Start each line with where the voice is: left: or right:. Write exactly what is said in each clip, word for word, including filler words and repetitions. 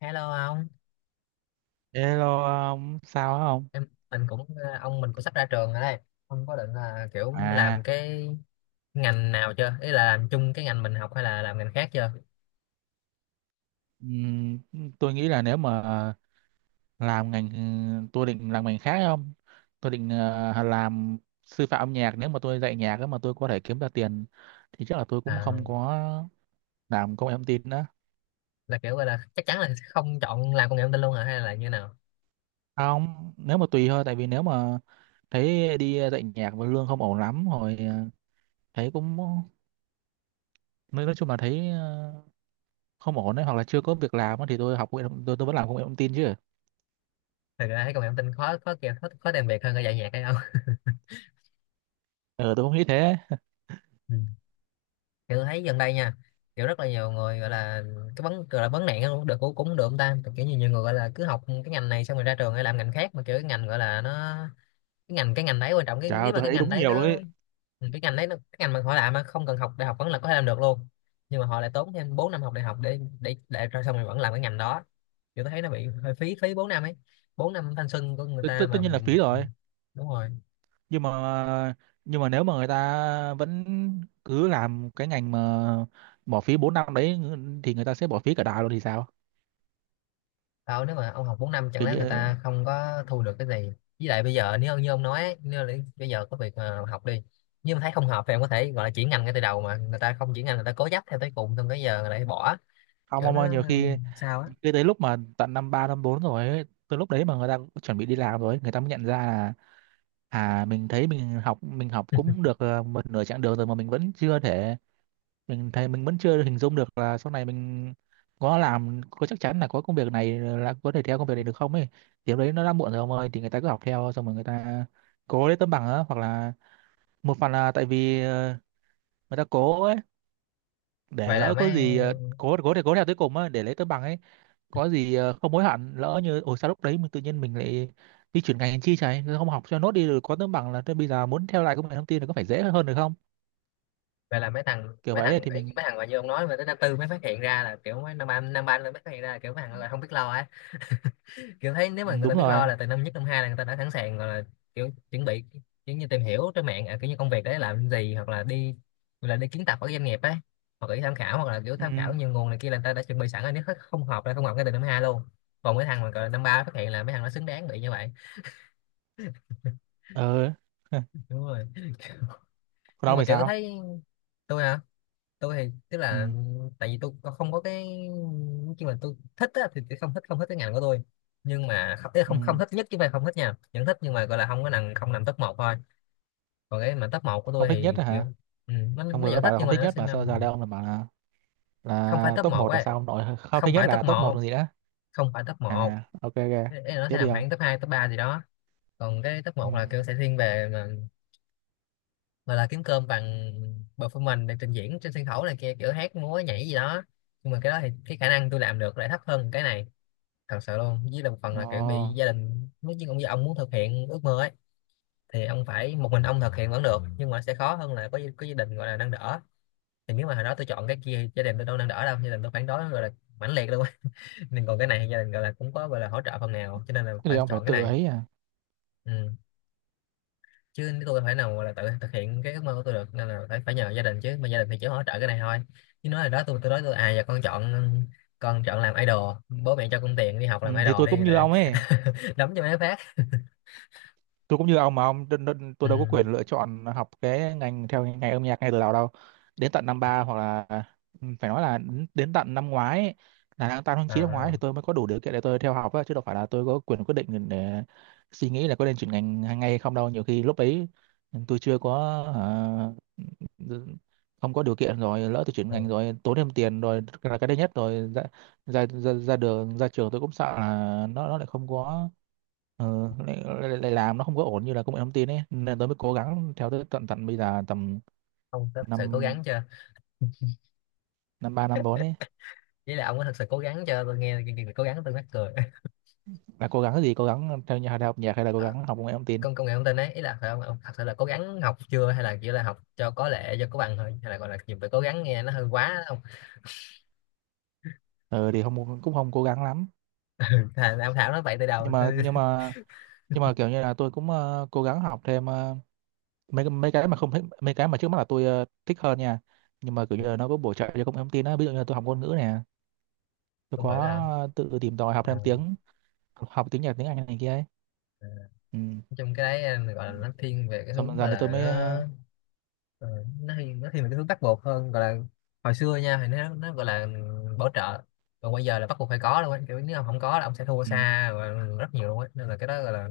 left: Hello ông.
right: Hello ông, sao hả ông?
left: em mình cũng ờ, ông mình cũng sắp ra trường rồi đây. Ông có định là kiểu
right: À,
left: làm cái ngành nào chưa? Ý là làm chung cái ngành mình học hay là làm ngành khác chưa?
right: ừm, tôi nghĩ là nếu mà làm ngành, tôi định làm ngành khác không? Tôi định ờ, làm sư phạm âm nhạc. Nếu mà tôi dạy nhạc á mà tôi có thể kiếm ra tiền thì chắc là tôi cũng
left: À,
right: không có làm công nghệ thông tin nữa.
left: là kiểu gọi là chắc chắn là không chọn làm công nghệ thông tin luôn hả, hay là như nào?
right: Không, nếu mà tùy thôi, tại vì nếu mà thấy đi dạy nhạc mà lương không ổn lắm rồi ờ, thấy cũng nói nói chung là thấy ờ, không ổn đấy, hoặc là chưa có việc làm á thì tôi học công nghệ thông- tôi tôi vẫn làm công nghệ thông tin chứ.
left: Thật ra thấy công nghệ thông tin khó khó kìa, khó, khó tìm việc hơn cả dạy nhạc hay không?
right: Ờ, tôi không nghĩ thế.
left: Ừ. Kiểu thấy gần đây nha, kiểu rất là nhiều người gọi là cái vấn gọi là vấn nạn cũng được, cũng cũng được ông ta, kiểu như nhiều người gọi là cứ học cái ngành này xong rồi ra trường hay làm ngành khác, mà kiểu cái ngành gọi là nó, cái ngành cái ngành đấy quan trọng, cái
right: Trời ơi,
left: nếu mà
right: tôi
left: cái
right: thấy
left: ngành
right: đúng
left: đấy
right: nhiều
left: nó…
right: luôn ấy.
left: Ừ, cái ngành đấy nó, cái ngành mà họ làm mà không cần học đại học vẫn là có thể làm được luôn, nhưng mà họ lại tốn thêm bốn năm học đại học để để để rồi xong rồi vẫn làm cái ngành đó. Kiểu tôi thấy nó bị hơi phí phí bốn năm ấy, bốn năm thanh xuân của người
right: Tất tất-
left: ta mà.
right: tất
left: ừ,
right: nhiên là phí rồi,
left: đúng rồi.
right: nhưng mà nhưng mà nếu mà người ta vẫn cứ làm cái ngành mà bỏ phí bốn năm đấy thì người ta sẽ bỏ phí cả đời luôn thì sao.
left: Tao nếu mà ông học bốn năm, chẳng
right: Kiểu
left: lẽ người
right: như
left: ta không có thu được cái gì. Với lại bây giờ nếu như ông nói ấy, nếu là bây giờ có việc mà học đi, nhưng mà thấy không hợp thì em có thể gọi là chuyển ngành ngay từ đầu, mà người ta không chuyển ngành, người ta cố chấp theo tới cùng, xong cái giờ lại bỏ.
right: không
left: Kiểu
right: ông
left: nó
right: ơi, nhiều
left: ừ,
right: khi
left: sao á.
right: cái tới lúc mà tận năm ba năm bốn rồi ấy, tới lúc đấy mà người ta chuẩn bị đi làm rồi ấy, người ta mới nhận ra là à mình thấy mình học mình học cũng được ờ, một nửa chặng đường rồi mà mình vẫn chưa thể, mình thấy mình vẫn chưa hình dung được là sau này mình có làm, có chắc chắn là có công việc này, là có thể theo công việc này được không ấy. Thì lúc đấy nó đã muộn rồi ông ơi, thì người ta cứ học theo xong rồi người ta cố lấy tấm bằng á, hoặc là một phần là tại vì ờ, người ta cố ấy, để
left: vậy là
right: lỡ
left: mấy
right: có gì ờ, cố cố để cố theo tới cùng á để lấy tấm bằng ấy, có gì ờ, không hối hận lỡ như ồ sao lúc đấy mình tự nhiên mình lại đi chuyển ngành chi, chảy không học cho nốt đi rồi có tấm bằng, là thế bây giờ muốn theo lại công nghệ thông tin thì có phải dễ hơn được không.
left: vậy là mấy thằng,
right: Kiểu
left: mấy
right: vậy ấy,
left: thằng
right: thì
left: ấy,
right: mình.
left: mấy thằng mà như ông nói mà tới năm tư mới phát hiện ra là kiểu mấy, năm ba năm ba mới phát hiện ra là kiểu mấy thằng là không biết lo ấy. Kiểu thấy nếu
right: Ừ,
left: mà người ta
right: đúng
left: biết
right: rồi.
left: lo là từ năm nhất năm hai là người ta đã sẵn sàng gọi là kiểu chuẩn bị, kiểu như tìm hiểu trên mạng à, kiểu như công việc đấy làm gì, hoặc là đi hoặc là đi kiến tập ở doanh nghiệp ấy, hoặc là đi tham khảo, hoặc là kiểu
right: Ừ.
left: tham khảo nhiều nguồn này kia, là người ta đã chuẩn bị sẵn rồi, nếu hết không hợp là không hợp ngay từ năm hai luôn. Còn mấy thằng mà gọi là năm ba phát hiện là mấy thằng nó xứng đáng bị như vậy.
right: Ờ.
left: Đúng rồi.
right: Còn
left: Nhưng
right: ông
left: mà
right: thì
left: kiểu
right: sao?
left: thấy… Tôi hả? Tôi thì tức
right: Ừ.
left: là, tại vì tôi tôi không có cái, nhưng mà tôi thích á, thì tôi không thích, không thích cái ngành của tôi, nhưng mà không, ý là
right: Ừ.
left: không, không thích nhất chứ không phải không thích nha, vẫn thích, nhưng mà gọi là không có nằm, không nằm top một thôi. Còn cái mà top một của tôi
right: Không thích nhất
left: thì kiểu,
right: hả?
left: ừ, nó
right: Ông
left: nó
right: vừa mới
left: vẫn
right: bảo
left: thích
right: là
left: nhưng
right: không
left: mà
right: thích
left: nó
right: nhất
left: sẽ
right: mà sao
left: nằm…
right: giờ đây ông lại bảo là
left: Không phải
right: là
left: top
right: top
left: một
right: một là
left: ấy,
right: sao ông nội, không
left: không
right: thích nhất
left: phải top
right: là top một
left: một,
right: còn gì nữa.
left: không phải top một
right: À, ok ok.
left: nó sẽ
right: Tiếp đi
left: nằm
right: ông.
left: khoảng top hai top ba gì đó. Còn cái top
right: Ừ.
left: một là kiểu sẽ thiên về mà gọi là kiếm cơm bằng performance, để trình diễn trên sân khấu này kia, kiểu hát múa nhảy gì đó. Nhưng mà cái đó thì cái khả năng tôi làm được lại thấp hơn cái này, thật sự luôn. Với lại một phần
right: Ồ,
left: là kiểu bị gia đình nói chứ, ông ông muốn thực hiện ước mơ ấy thì ông phải một mình ông thực hiện vẫn được, nhưng mà sẽ khó hơn là có có gia đình gọi là nâng đỡ. Thì nếu mà hồi đó tôi chọn cái kia thì gia đình tôi đâu nâng đỡ đâu, gia đình tôi phản đối gọi là mãnh liệt luôn. Nên còn cái này thì gia đình gọi là cũng có gọi là hỗ trợ phần nào, cho nên là
right: thế thì
left: phải
right: ông phải
left: chọn cái
right: tự
left: này.
right: ấy à.
left: Ừ. Chứ nếu tôi phải nào gọi là tự thực hiện cái ước mơ của tôi được, nên là phải phải nhờ gia đình, chứ mà gia đình thì chỉ hỗ trợ cái này thôi. Chứ nói là đó, tôi tôi nói tôi à, giờ con chọn con chọn làm idol, bố mẹ cho con tiền đi học
right: Ừ,
left: làm
right: thì
left: idol
right: tôi cũng
left: đi
right: như
left: là…
right: ông ấy.
left: đấm cho mấy phát.
right: Tôi cũng như ông mà ông đ- đ- tôi
left: Ừ.
right: đâu có quyền lựa chọn học cái ngành theo ngành âm nhạc ngay từ đầu đâu, đến tận năm ba hoặc là ừ, phải nói là đến, đến tận năm ngoái ấy, là tháng tám tháng chín năm ngoái
left: À.
right: thì tôi mới có đủ điều kiện để tôi theo học á, chứ đâu phải là tôi có quyền quyết định để suy nghĩ là có nên chuyển ngành ngay hay không đâu. Nhiều khi lúc ấy ừ, tôi chưa có, hả, không có điều kiện, rồi lỡ tôi chuyển
left: Ừ,
right: ngành rồi tốn thêm tiền rồi là cái đấy nhất, rồi ra ra ra, ra, đường ra trường tôi cũng sợ là nó nó lại không có. Ờ, lại, lại, lại làm nó không có ổn như là công nghệ thông tin ấy, nên tôi mới cố gắng theo tới tận tận bây giờ tầm
left: ông có thật sự cố
right: năm
left: gắng chưa,
right: năm ba năm bốn ấy.
left: ý là ông có thật sự cố gắng chưa, tôi nghe chương trình cố gắng tôi mắc cười.
right: Là cố gắng cái gì, cố gắng theo nhà đại học nhạc hay là cố
left: Ờ,
right: gắng học công nghệ thông tin?
left: công công nghệ thông tin ấy, ý là phải ông, ông thật sự là cố gắng học chưa, hay là chỉ là học cho có lệ, cho có bằng thôi, hay là gọi là dùng từ cố gắng nghe nó hơi quá ông.
right: Ờ, thì không cũng không cố gắng lắm.
left: Thà là ông Thảo nói vậy từ đầu
right: Nhưng mà
left: tôi
right: nhưng mà nhưng mà kiểu như là tôi cũng ờ, cố gắng học thêm ờ, mấy mấy cái mà không thích, mấy cái mà trước mắt là tôi ờ, thích hơn nha. Nhưng mà kiểu như là nó có bổ trợ cho công nghệ thông tin á, ví dụ như là tôi học ngôn ngữ nè, tôi
left: không hiểu nào.
right: có tự tìm tòi học
left: Ờ,
right: thêm tiếng, học tiếng Nhật tiếng Anh này kia ấy.
left: ờ, nói
right: Ừ.
left: chung cái đấy ờ, gọi là nó thiên về cái
right: Xong dần
left: hướng gọi
right: dần thì tôi
left: là
right: mới ờ,
left: nó… Ờ, nó thì nó thì mình cái thứ bắt buộc hơn, gọi là hồi xưa nha thì nó nó gọi là bảo trợ, còn bây giờ là bắt buộc phải có luôn á, kiểu nếu ông không có là ông sẽ thua
right: ừ.
left: xa và rất nhiều luôn á. Nên là cái đó gọi là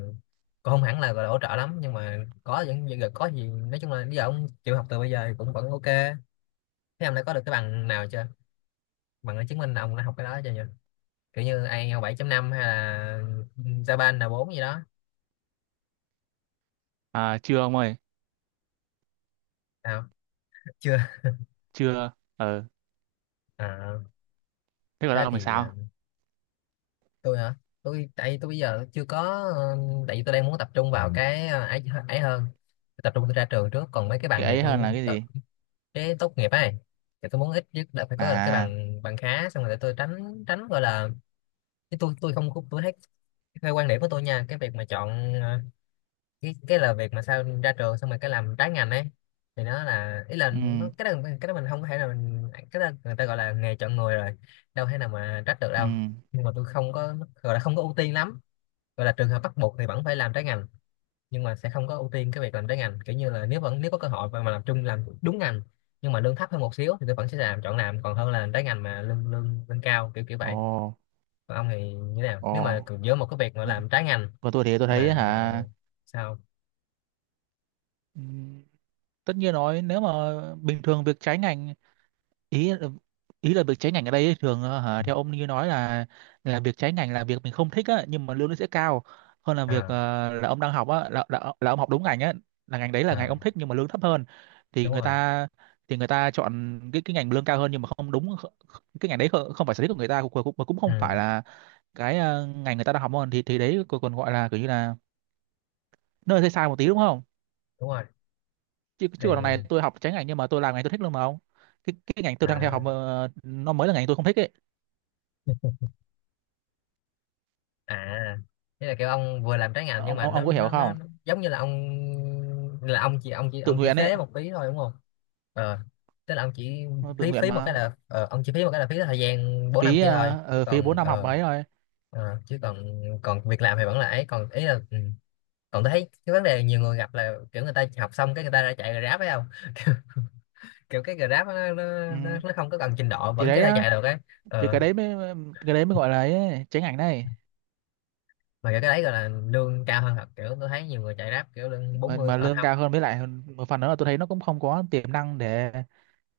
left: cũng không hẳn là gọi là hỗ trợ lắm, nhưng mà có vẫn vẫn- có gì, nói chung là bây giờ ông chịu học từ bây giờ thì cũng vẫn ok. Thế ông đã có được cái bằng nào chưa, bằng để chứng minh là ông đã học cái đó chưa nhỉ? Kiểu như ai eo bảy chấm năm, hay là Japan là bốn gì đó?
right: À chưa ông ơi.
left: Sao? Chưa?
right: Chưa. Ờ.
left: À,
right: Thế còn
left: thế
right: đâu mình
left: thì…
right: sao.
left: Tôi hả? Tôi tại tôi bây giờ chưa có, ờ, tại vì tôi đang muốn tập trung vào cái ờ, ấy ấy hơn, tập trung tôi ra trường trước, còn mấy cái bằng
right: Cái
left: này
right: ấy hơn là
left: tôi
right: cái
left: tập…
right: gì.
left: Cái tốt nghiệp ấy, thì tôi muốn ít nhất là phải có cái
right: À.
left: bằng, bằng khá xong rồi để tôi tránh, tránh gọi là… Cái tôi tôi không có- tôi thấy, theo quan điểm của tôi nha, cái việc mà chọn ờ, cái cái là việc mà sao ra trường xong rồi cái làm trái ngành ấy, thì nó là, ý là nó,
right: Ừ.
left: cái đó, cái đó mình không có thể là mình, cái đó người ta gọi là nghề chọn người rồi, đâu thể nào mà trách được
right: Ừ.
left: đâu. Nhưng mà tôi không có gọi là không có ưu tiên lắm, gọi là trường hợp bắt buộc thì vẫn phải làm trái ngành, nhưng mà sẽ không có ưu tiên cái việc làm trái ngành. Kiểu như là nếu vẫn, nếu có cơ hội mà mà làm chung, làm đúng ngành nhưng mà lương thấp hơn một xíu, thì tôi vẫn sẽ làm, chọn làm, còn hơn là làm trái ngành mà lương lương lương cao, kiểu kiểu
right: Ồ.
left: vậy. Còn ông thì như thế nào
right: Ồ.
left: nếu mà cứ giữa một cái việc mà
right: còn
left: làm trái ngành
right: còn tôi thì tôi thấy
left: mà…
right: hả,
left: Sao?
right: ừ, tất nhiên nói nếu mà bình thường việc trái ngành, ý ý là việc trái ngành ở đây ấy, thường ờ, hả, theo ông như nói là là việc trái ngành là việc mình không thích á nhưng mà lương nó sẽ cao hơn là việc ờ,
left: À,
right: là ông đang học á, là, là là ông học đúng ngành á, là ngành đấy là ngành
left: à
right: ông thích nhưng mà lương thấp hơn, thì
left: đúng
right: người
left: rồi.
right: ta, thì người ta chọn cái cái ngành lương cao hơn nhưng mà không đúng kh- kh- cái ngành đấy không, không phải sở thích của người ta, cũng cũng, cũng không
left: Ừ,
right: phải là cái ờ, ngành người ta đang học hơn, thì thì đấy còn còn gọi là kiểu như là nơi sai sai một tí đúng không.
left: đúng rồi.
right: Chứ chứ còn đằng
left: Thì…
right: này tôi học trái ngành nhưng mà tôi làm ngành tôi thích luôn mà ông. Cái cái ngành tôi đang theo học
left: À,
right: ờ, nó mới là ngành tôi không thích ấy.
left: à, thế là kiểu ông vừa làm trái ngành nhưng
right: ông
left: mà
right: ông
left: nó
right: ông có hiểu
left: nó nó
right: không.
left: nó giống như là ông, là ông chỉ ông chỉ
right: Tự
left: ông chỉ
right: nguyện ấy.
left: phế một phí thôi đúng không? Ờ. Tức là ông chỉ
right: Nó tự
left: phí,
right: nguyện
left: phí một cái
right: mà.
left: là ờ, ông chỉ phí một cái là phí thời gian bốn năm
right: phí
left: kia thôi,
right: ờ,
left: chứ
right: ờ, phí bốn
left: còn
right: năm học
left: ờ,
right: mấy rồi.
left: ờ, chứ còn còn việc làm thì vẫn là ấy, còn ý là ừ. Còn tôi thấy cái vấn đề nhiều người gặp là kiểu người ta học xong cái người ta ra chạy Grab phải không? Kiểu cái Grab á, nó, nó,
right: Ừ.
left: nó nó không có cần trình độ
right: Thì
left: vẫn có
right: đấy
left: thể
right: á,
left: chạy được ấy.
right: thì
left: Ờ,
right: cái đấy mới cái đấy mới gọi là ấy, tránh ảnh này.
left: mà kiểu cái đấy gọi là lương cao hơn thật, kiểu tôi thấy nhiều người chạy Grab kiểu lương
right: mà
left: bốn mươi
right: mà
left: ở
right: lương
left: không.
right: cao hơn, với lại một phần nữa là tôi thấy nó cũng không có tiềm năng để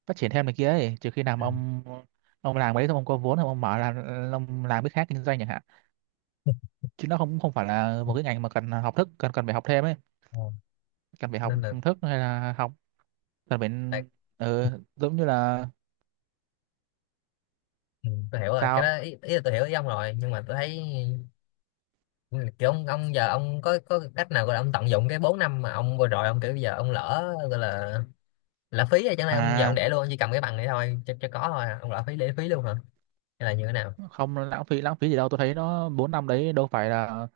right: phát triển thêm này kia ấy, trừ khi nào
left: Ừ.
right: mà ông ông làm đấy xong ông có vốn xong ông mở là ông làm cái khác kinh doanh chẳng hạn. Chứ nó không không phải là một cái ngành mà cần học thức, cần cần phải học thêm ấy,
left: Ờ,
right: cần phải học
left: nên là
right: thức hay là học, cần phải
left: tại,
right: ờ, giống như là.
left: ừ, tôi hiểu rồi cái
right: Sao.
left: đó, ý, ý là tôi hiểu ý ông rồi, nhưng mà tôi thấy, ừ, kiểu ông, ông giờ ông có có cách nào gọi là ông tận dụng cái bốn năm mà ông vừa rồi ông, kiểu bây giờ ông lỡ gọi là lãng phí rồi, chẳng lẽ ông giờ ông
right: À,
left: để luôn, ông chỉ cầm cái bằng này thôi cho, cho có thôi à? Ông lãng phí để phí luôn hả, hay là như thế nào?
right: không lãng phí lãng phí gì đâu, tôi thấy nó bốn năm đấy đâu phải là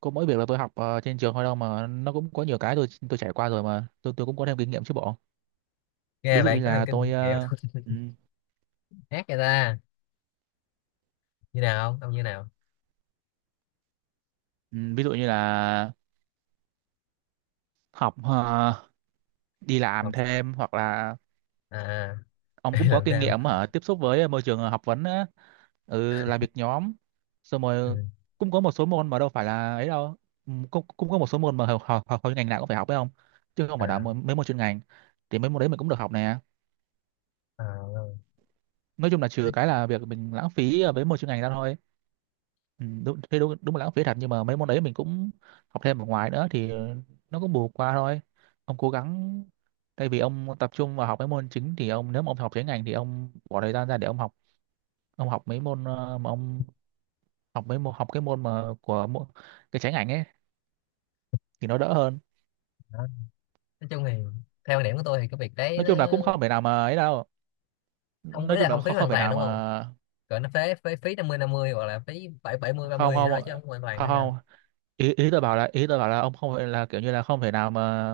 right: có mỗi việc là tôi học ờ, trên trường thôi đâu, mà nó cũng có nhiều cái tôi tôi trải qua rồi, mà tôi tôi cũng có thêm kinh nghiệm chứ bộ.
left: Nghe
right: Ví dụ
left: vậy
right: như
left: có thêm
right: là
left: kinh
right: tôi
left: nghiệm.
right: ờ, ừ,
left: Khác vậy ta, như nào không ông, như nào?
right: ừ, ví dụ như là học ờ, đi làm
left: Học
right: thêm hoặc là
left: à?
right: ông
left: Đi
right: cũng có
left: làm
right: kinh
left: thêm.
right: nghiệm ở tiếp xúc với môi trường ờ, học vấn á, ừ, làm việc nhóm, xong
left: Ừ.
right: rồi cũng có một số môn mà đâu phải là ấy đâu. Ừ, cũng cũng có một số môn mà học học, học, học ngành nào cũng phải học phải không, chứ không phải là
left: À,
right: mấy mấy môn chuyên ngành. Thì mấy môn đấy mình cũng được học nè.
left: à,
right: Nói chung là trừ
left: nói,
right: cái là việc mình lãng phí ờ, với một chuyên ngành ra thôi. Ừ, đúng, thế đúng, đúng là lãng phí thật, nhưng mà mấy môn đấy mình cũng học thêm ở ngoài nữa thì ờ, nó cũng bù qua thôi. Ông cố gắng thay vì ông tập trung vào học mấy môn chính, thì ông, nếu mà ông học chuyên ngành thì ông bỏ thời gian ra để ông học ông học mấy môn ờ, mà ông học mấy môn, học cái môn mà của môn, cái trái ngành ấy, thì nó đỡ hơn.
left: nói chung thì theo quan điểm của tôi thì cái việc đấy
right: Nói
left: nó
right: chung là cũng không phải nào mà ấy đâu,
left: không có
right: nói chung
left: là
right: là
left: không phí
right: không không
left: hoàn
right: phải
left: toàn
right: nào
left: đúng
right: mà.
left: không? Còn nó phế, phế phí năm mươi năm mươi, hoặc là phí bảy, bảy mươi ba
right: Không,
left: mươi gì đó
right: không,
left: thôi chứ không hoàn toàn
right: không,
left: hay sao?
right: không, ý, ý tôi bảo là ý tôi bảo là ông không phải là kiểu như là không thể nào mà,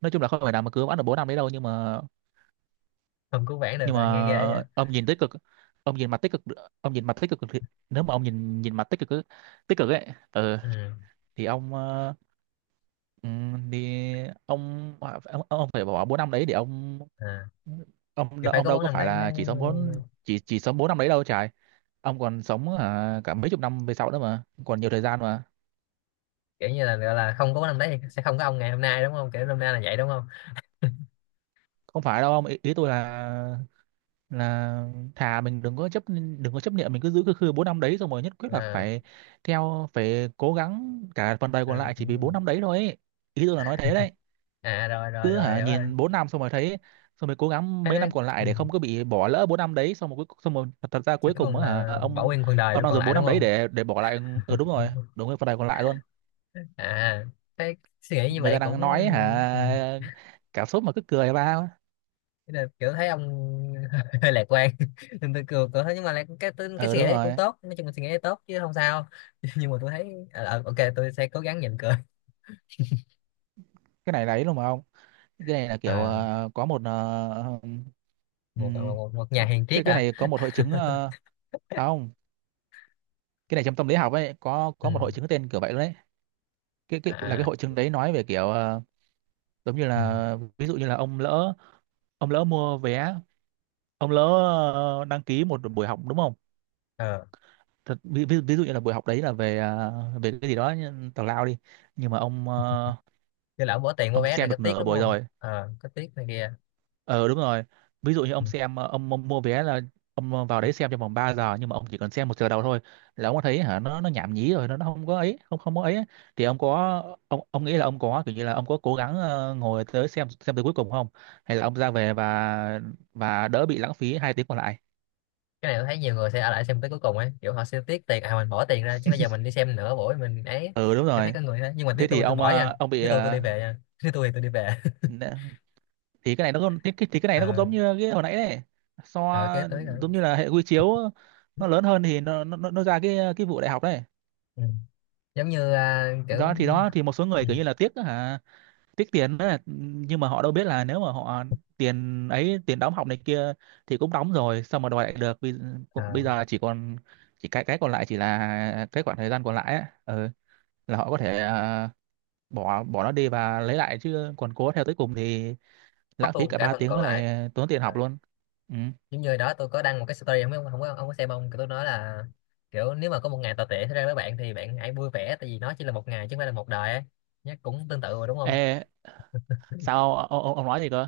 right: nói chung là không thể nào mà cứ bán được bốn năm đấy đâu, nhưng mà,
left: Không cứu vãn được
right: nhưng
left: à, nghe ghê vậy.
right: mà ông nhìn tích cực, ông nhìn mặt tích cực, ông nhìn mặt tích cực thì, nếu mà ông nhìn nhìn mặt tích cực ấy, tích cực ấy ừ,
left: Ừ.
right: thì ông ờ, ừm, thì ông ông, ông phải bỏ bốn năm đấy để ông,
left: À.
right: ông
left: Kiểu phải
right: ông
left: có
right: đâu
left: vốn
right: có
left: năm
right: phải
left: đấy mới,
right: là chỉ sống bốn chỉ chỉ sống bốn năm đấy đâu trời. Ông còn sống hả, cả mấy chục năm về sau nữa mà, còn nhiều thời gian mà.
left: kiểu như là gọi là không có vốn năm đấy thì sẽ không có ông ngày hôm nay đúng không? Kiểu năm nay là vậy đúng không?
right: Không phải đâu ông, ý, ý tôi là là thà mình đừng có chấp, đừng có chấp niệm mình cứ giữ cái khư bốn năm đấy xong rồi nhất quyết là
left: À,
right: phải theo, phải cố gắng cả phần đời còn lại chỉ vì bốn
left: ừ,
right: năm đấy thôi ấy. Ý tôi là nói thế đấy.
left: à rồi rồi
right: Cứ
left: rồi
right: hả
left: hiểu rồi.
right: nhìn bốn năm xong rồi thấy, xong rồi cố gắng
left: Thế nó…
right: mấy năm còn lại
left: ừ.
right: để không có bị bỏ lỡ bốn năm đấy, xong rồi cuối- xong rồi thật thật ra
left: Thế
right: cuối
left: cuối
right: cùng
left: cùng
right: á hả
left: là bảo
right: ông
left: nguyên phần đời
right: ông
left: luôn
right: đang
left: còn
right: dùng
left: lại
right: bốn
left: đúng
right: năm đấy
left: không?
right: để để bỏ lại. Ừ đúng rồi. Đúng rồi, phần đời còn lại luôn.
left: À, thế suy nghĩ như
right: Người
left: vậy
right: ta
left: cũng…
right: đang nói hả,
left: Ừ.
right: cảm xúc mà cứ cười ba.
left: Thế là kiểu thấy ông hơi lạc quan, nên tôi cười, tôi thấy nhưng mà lại cái cái, cái
right: Ừ
left: suy nghĩ
right: đúng
left: đấy cũng
right: rồi.
left: tốt, nói chung là suy nghĩ đấy tốt chứ không sao. Nhưng mà tôi thấy ờ, ờ, ok, tôi sẽ cố gắng nhịn cười.
right: Cái này đấy luôn mà ông. Cái này là kiểu
left: À,
right: ờ, có một ờ,
left: một,
right: ừm,
left: một một một nhà hàng
right: cái
left: triết
right: cái
left: hả?
right: này có một hội chứng ờ, à không, cái này trong tâm lý học ấy có có một
left: Ừ.
right: hội chứng tên kiểu vậy luôn đấy. Cái cái là cái
left: À.
right: hội chứng đấy nói về kiểu ờ, giống như
left: Ừ.
right: là ví dụ như là ông lỡ ông lỡ mua vé, ông lỡ ờ, đăng ký một buổi học đúng không.
left: Ờ.
right: Thật, ví, ví, ví dụ như là buổi học đấy là về ờ, về cái gì đó như tào lao đi, nhưng mà ông ờ,
left: Cái lão bỏ tiền mua
right: ông
left: vé này
right: xem
left: có
right: được
left: tiếc
right: nửa
left: đúng
right: buổi
left: không,
right: rồi.
left: ờ có tiếc này kia.
right: Ờ đúng rồi. Ví dụ như
left: Ừ.
right: ông xem ờ, ông, ông mua vé là ông ờ, vào đấy xem trong vòng ba giờ, nhưng mà ông chỉ cần xem một giờ đầu thôi là ông có thấy hả nó nó nhảm nhí rồi, nó nó không có ấy, không không có ấy á. Thì ông có, ông ông nghĩ là ông có kiểu như là ông có cố gắng ờ, ngồi tới xem xem tới cuối cùng không? Hay là ông ra về và và đỡ bị lãng phí hai tiếng còn lại.
left: Cái này tôi thấy nhiều người sẽ ở lại xem tới cuối cùng ấy, kiểu họ sẽ tiếc tiền, à mình bỏ tiền ra chứ, bây giờ mình đi xem nữa buổi mình ấy.
right: Ừ đúng
left: Tôi thấy
right: rồi.
left: có người thế, nhưng mà
right: Thế
left: nếu
right: thì
left: tôi, tôi
right: ông
left: bỏ nha,
right: ờ, ông bị
left: nếu tôi tôi
right: ờ,
left: đi về nha, nếu tôi thì tôi đi về.
right: nè, thì cái này nó cũng, thì cái, thì cái này nó cũng
left: Ờ,
right: giống như cái hồi nãy đấy. So
left: rồi kế tới rồi.
right: giống như là hệ quy chiếu nó lớn hơn thì nó nó nó nó ra cái cái vụ đại học đấy.
left: Ừ. Giống như à, kiểu…
right: đó thì đó thì một số người
left: Ừ.
right: kiểu như là tiếc á hả, tiếc tiền đó, nhưng mà họ đâu biết là nếu mà họ tiền ấy, tiền đóng học này kia thì cũng đóng rồi sao mà đòi lại được. Bây, bây
left: À,
right: giờ chỉ còn, chỉ cái cái còn lại chỉ là cái khoảng thời gian còn lại á ừ, là họ có thể ờ, bỏ bỏ nó đi và lấy lại, chứ còn cố theo tới cùng thì lãng
left: mất
right: phí
left: luôn
right: cả
left: cả
right: ba
left: phần
right: tiếng
left: còn
right: với
left: lại.
right: lại tốn tiền
left: À,
right: học luôn. Ừ.
left: giống như đó tôi có đăng một cái story, không biết ông, không có ông có xem không. Kiểu tôi nói là kiểu nếu mà có một ngày tồi tệ xảy ra với bạn thì bạn hãy vui vẻ, tại vì nó chỉ là một ngày chứ không phải là một đời ấy. Nhá, cũng tương tự mà đúng không?
right: Ê, sao ông, ông, ông nói gì cơ.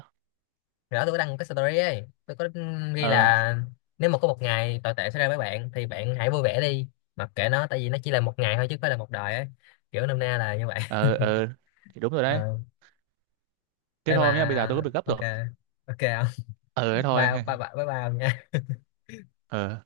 left: Rồi đó tôi có đăng một cái story ấy, tôi có ghi
right: ờ
left: là nếu mà có một ngày tồi tệ xảy ra với bạn thì bạn hãy vui vẻ đi, mặc kệ nó, tại vì nó chỉ là một ngày thôi chứ không phải là một đời ấy, kiểu nôm na là như vậy.
right: ờ ờ thì đúng rồi đấy.
left: Ờ. Ê
right: Thế
left: mà,
right: thôi nhá, bây giờ tôi có việc gấp
left: ok,
right: rồi.
left: ok không.
right: Ờ thế
left: Ba
right: thôi.
left: ba ba ba ba.
right: Ờ.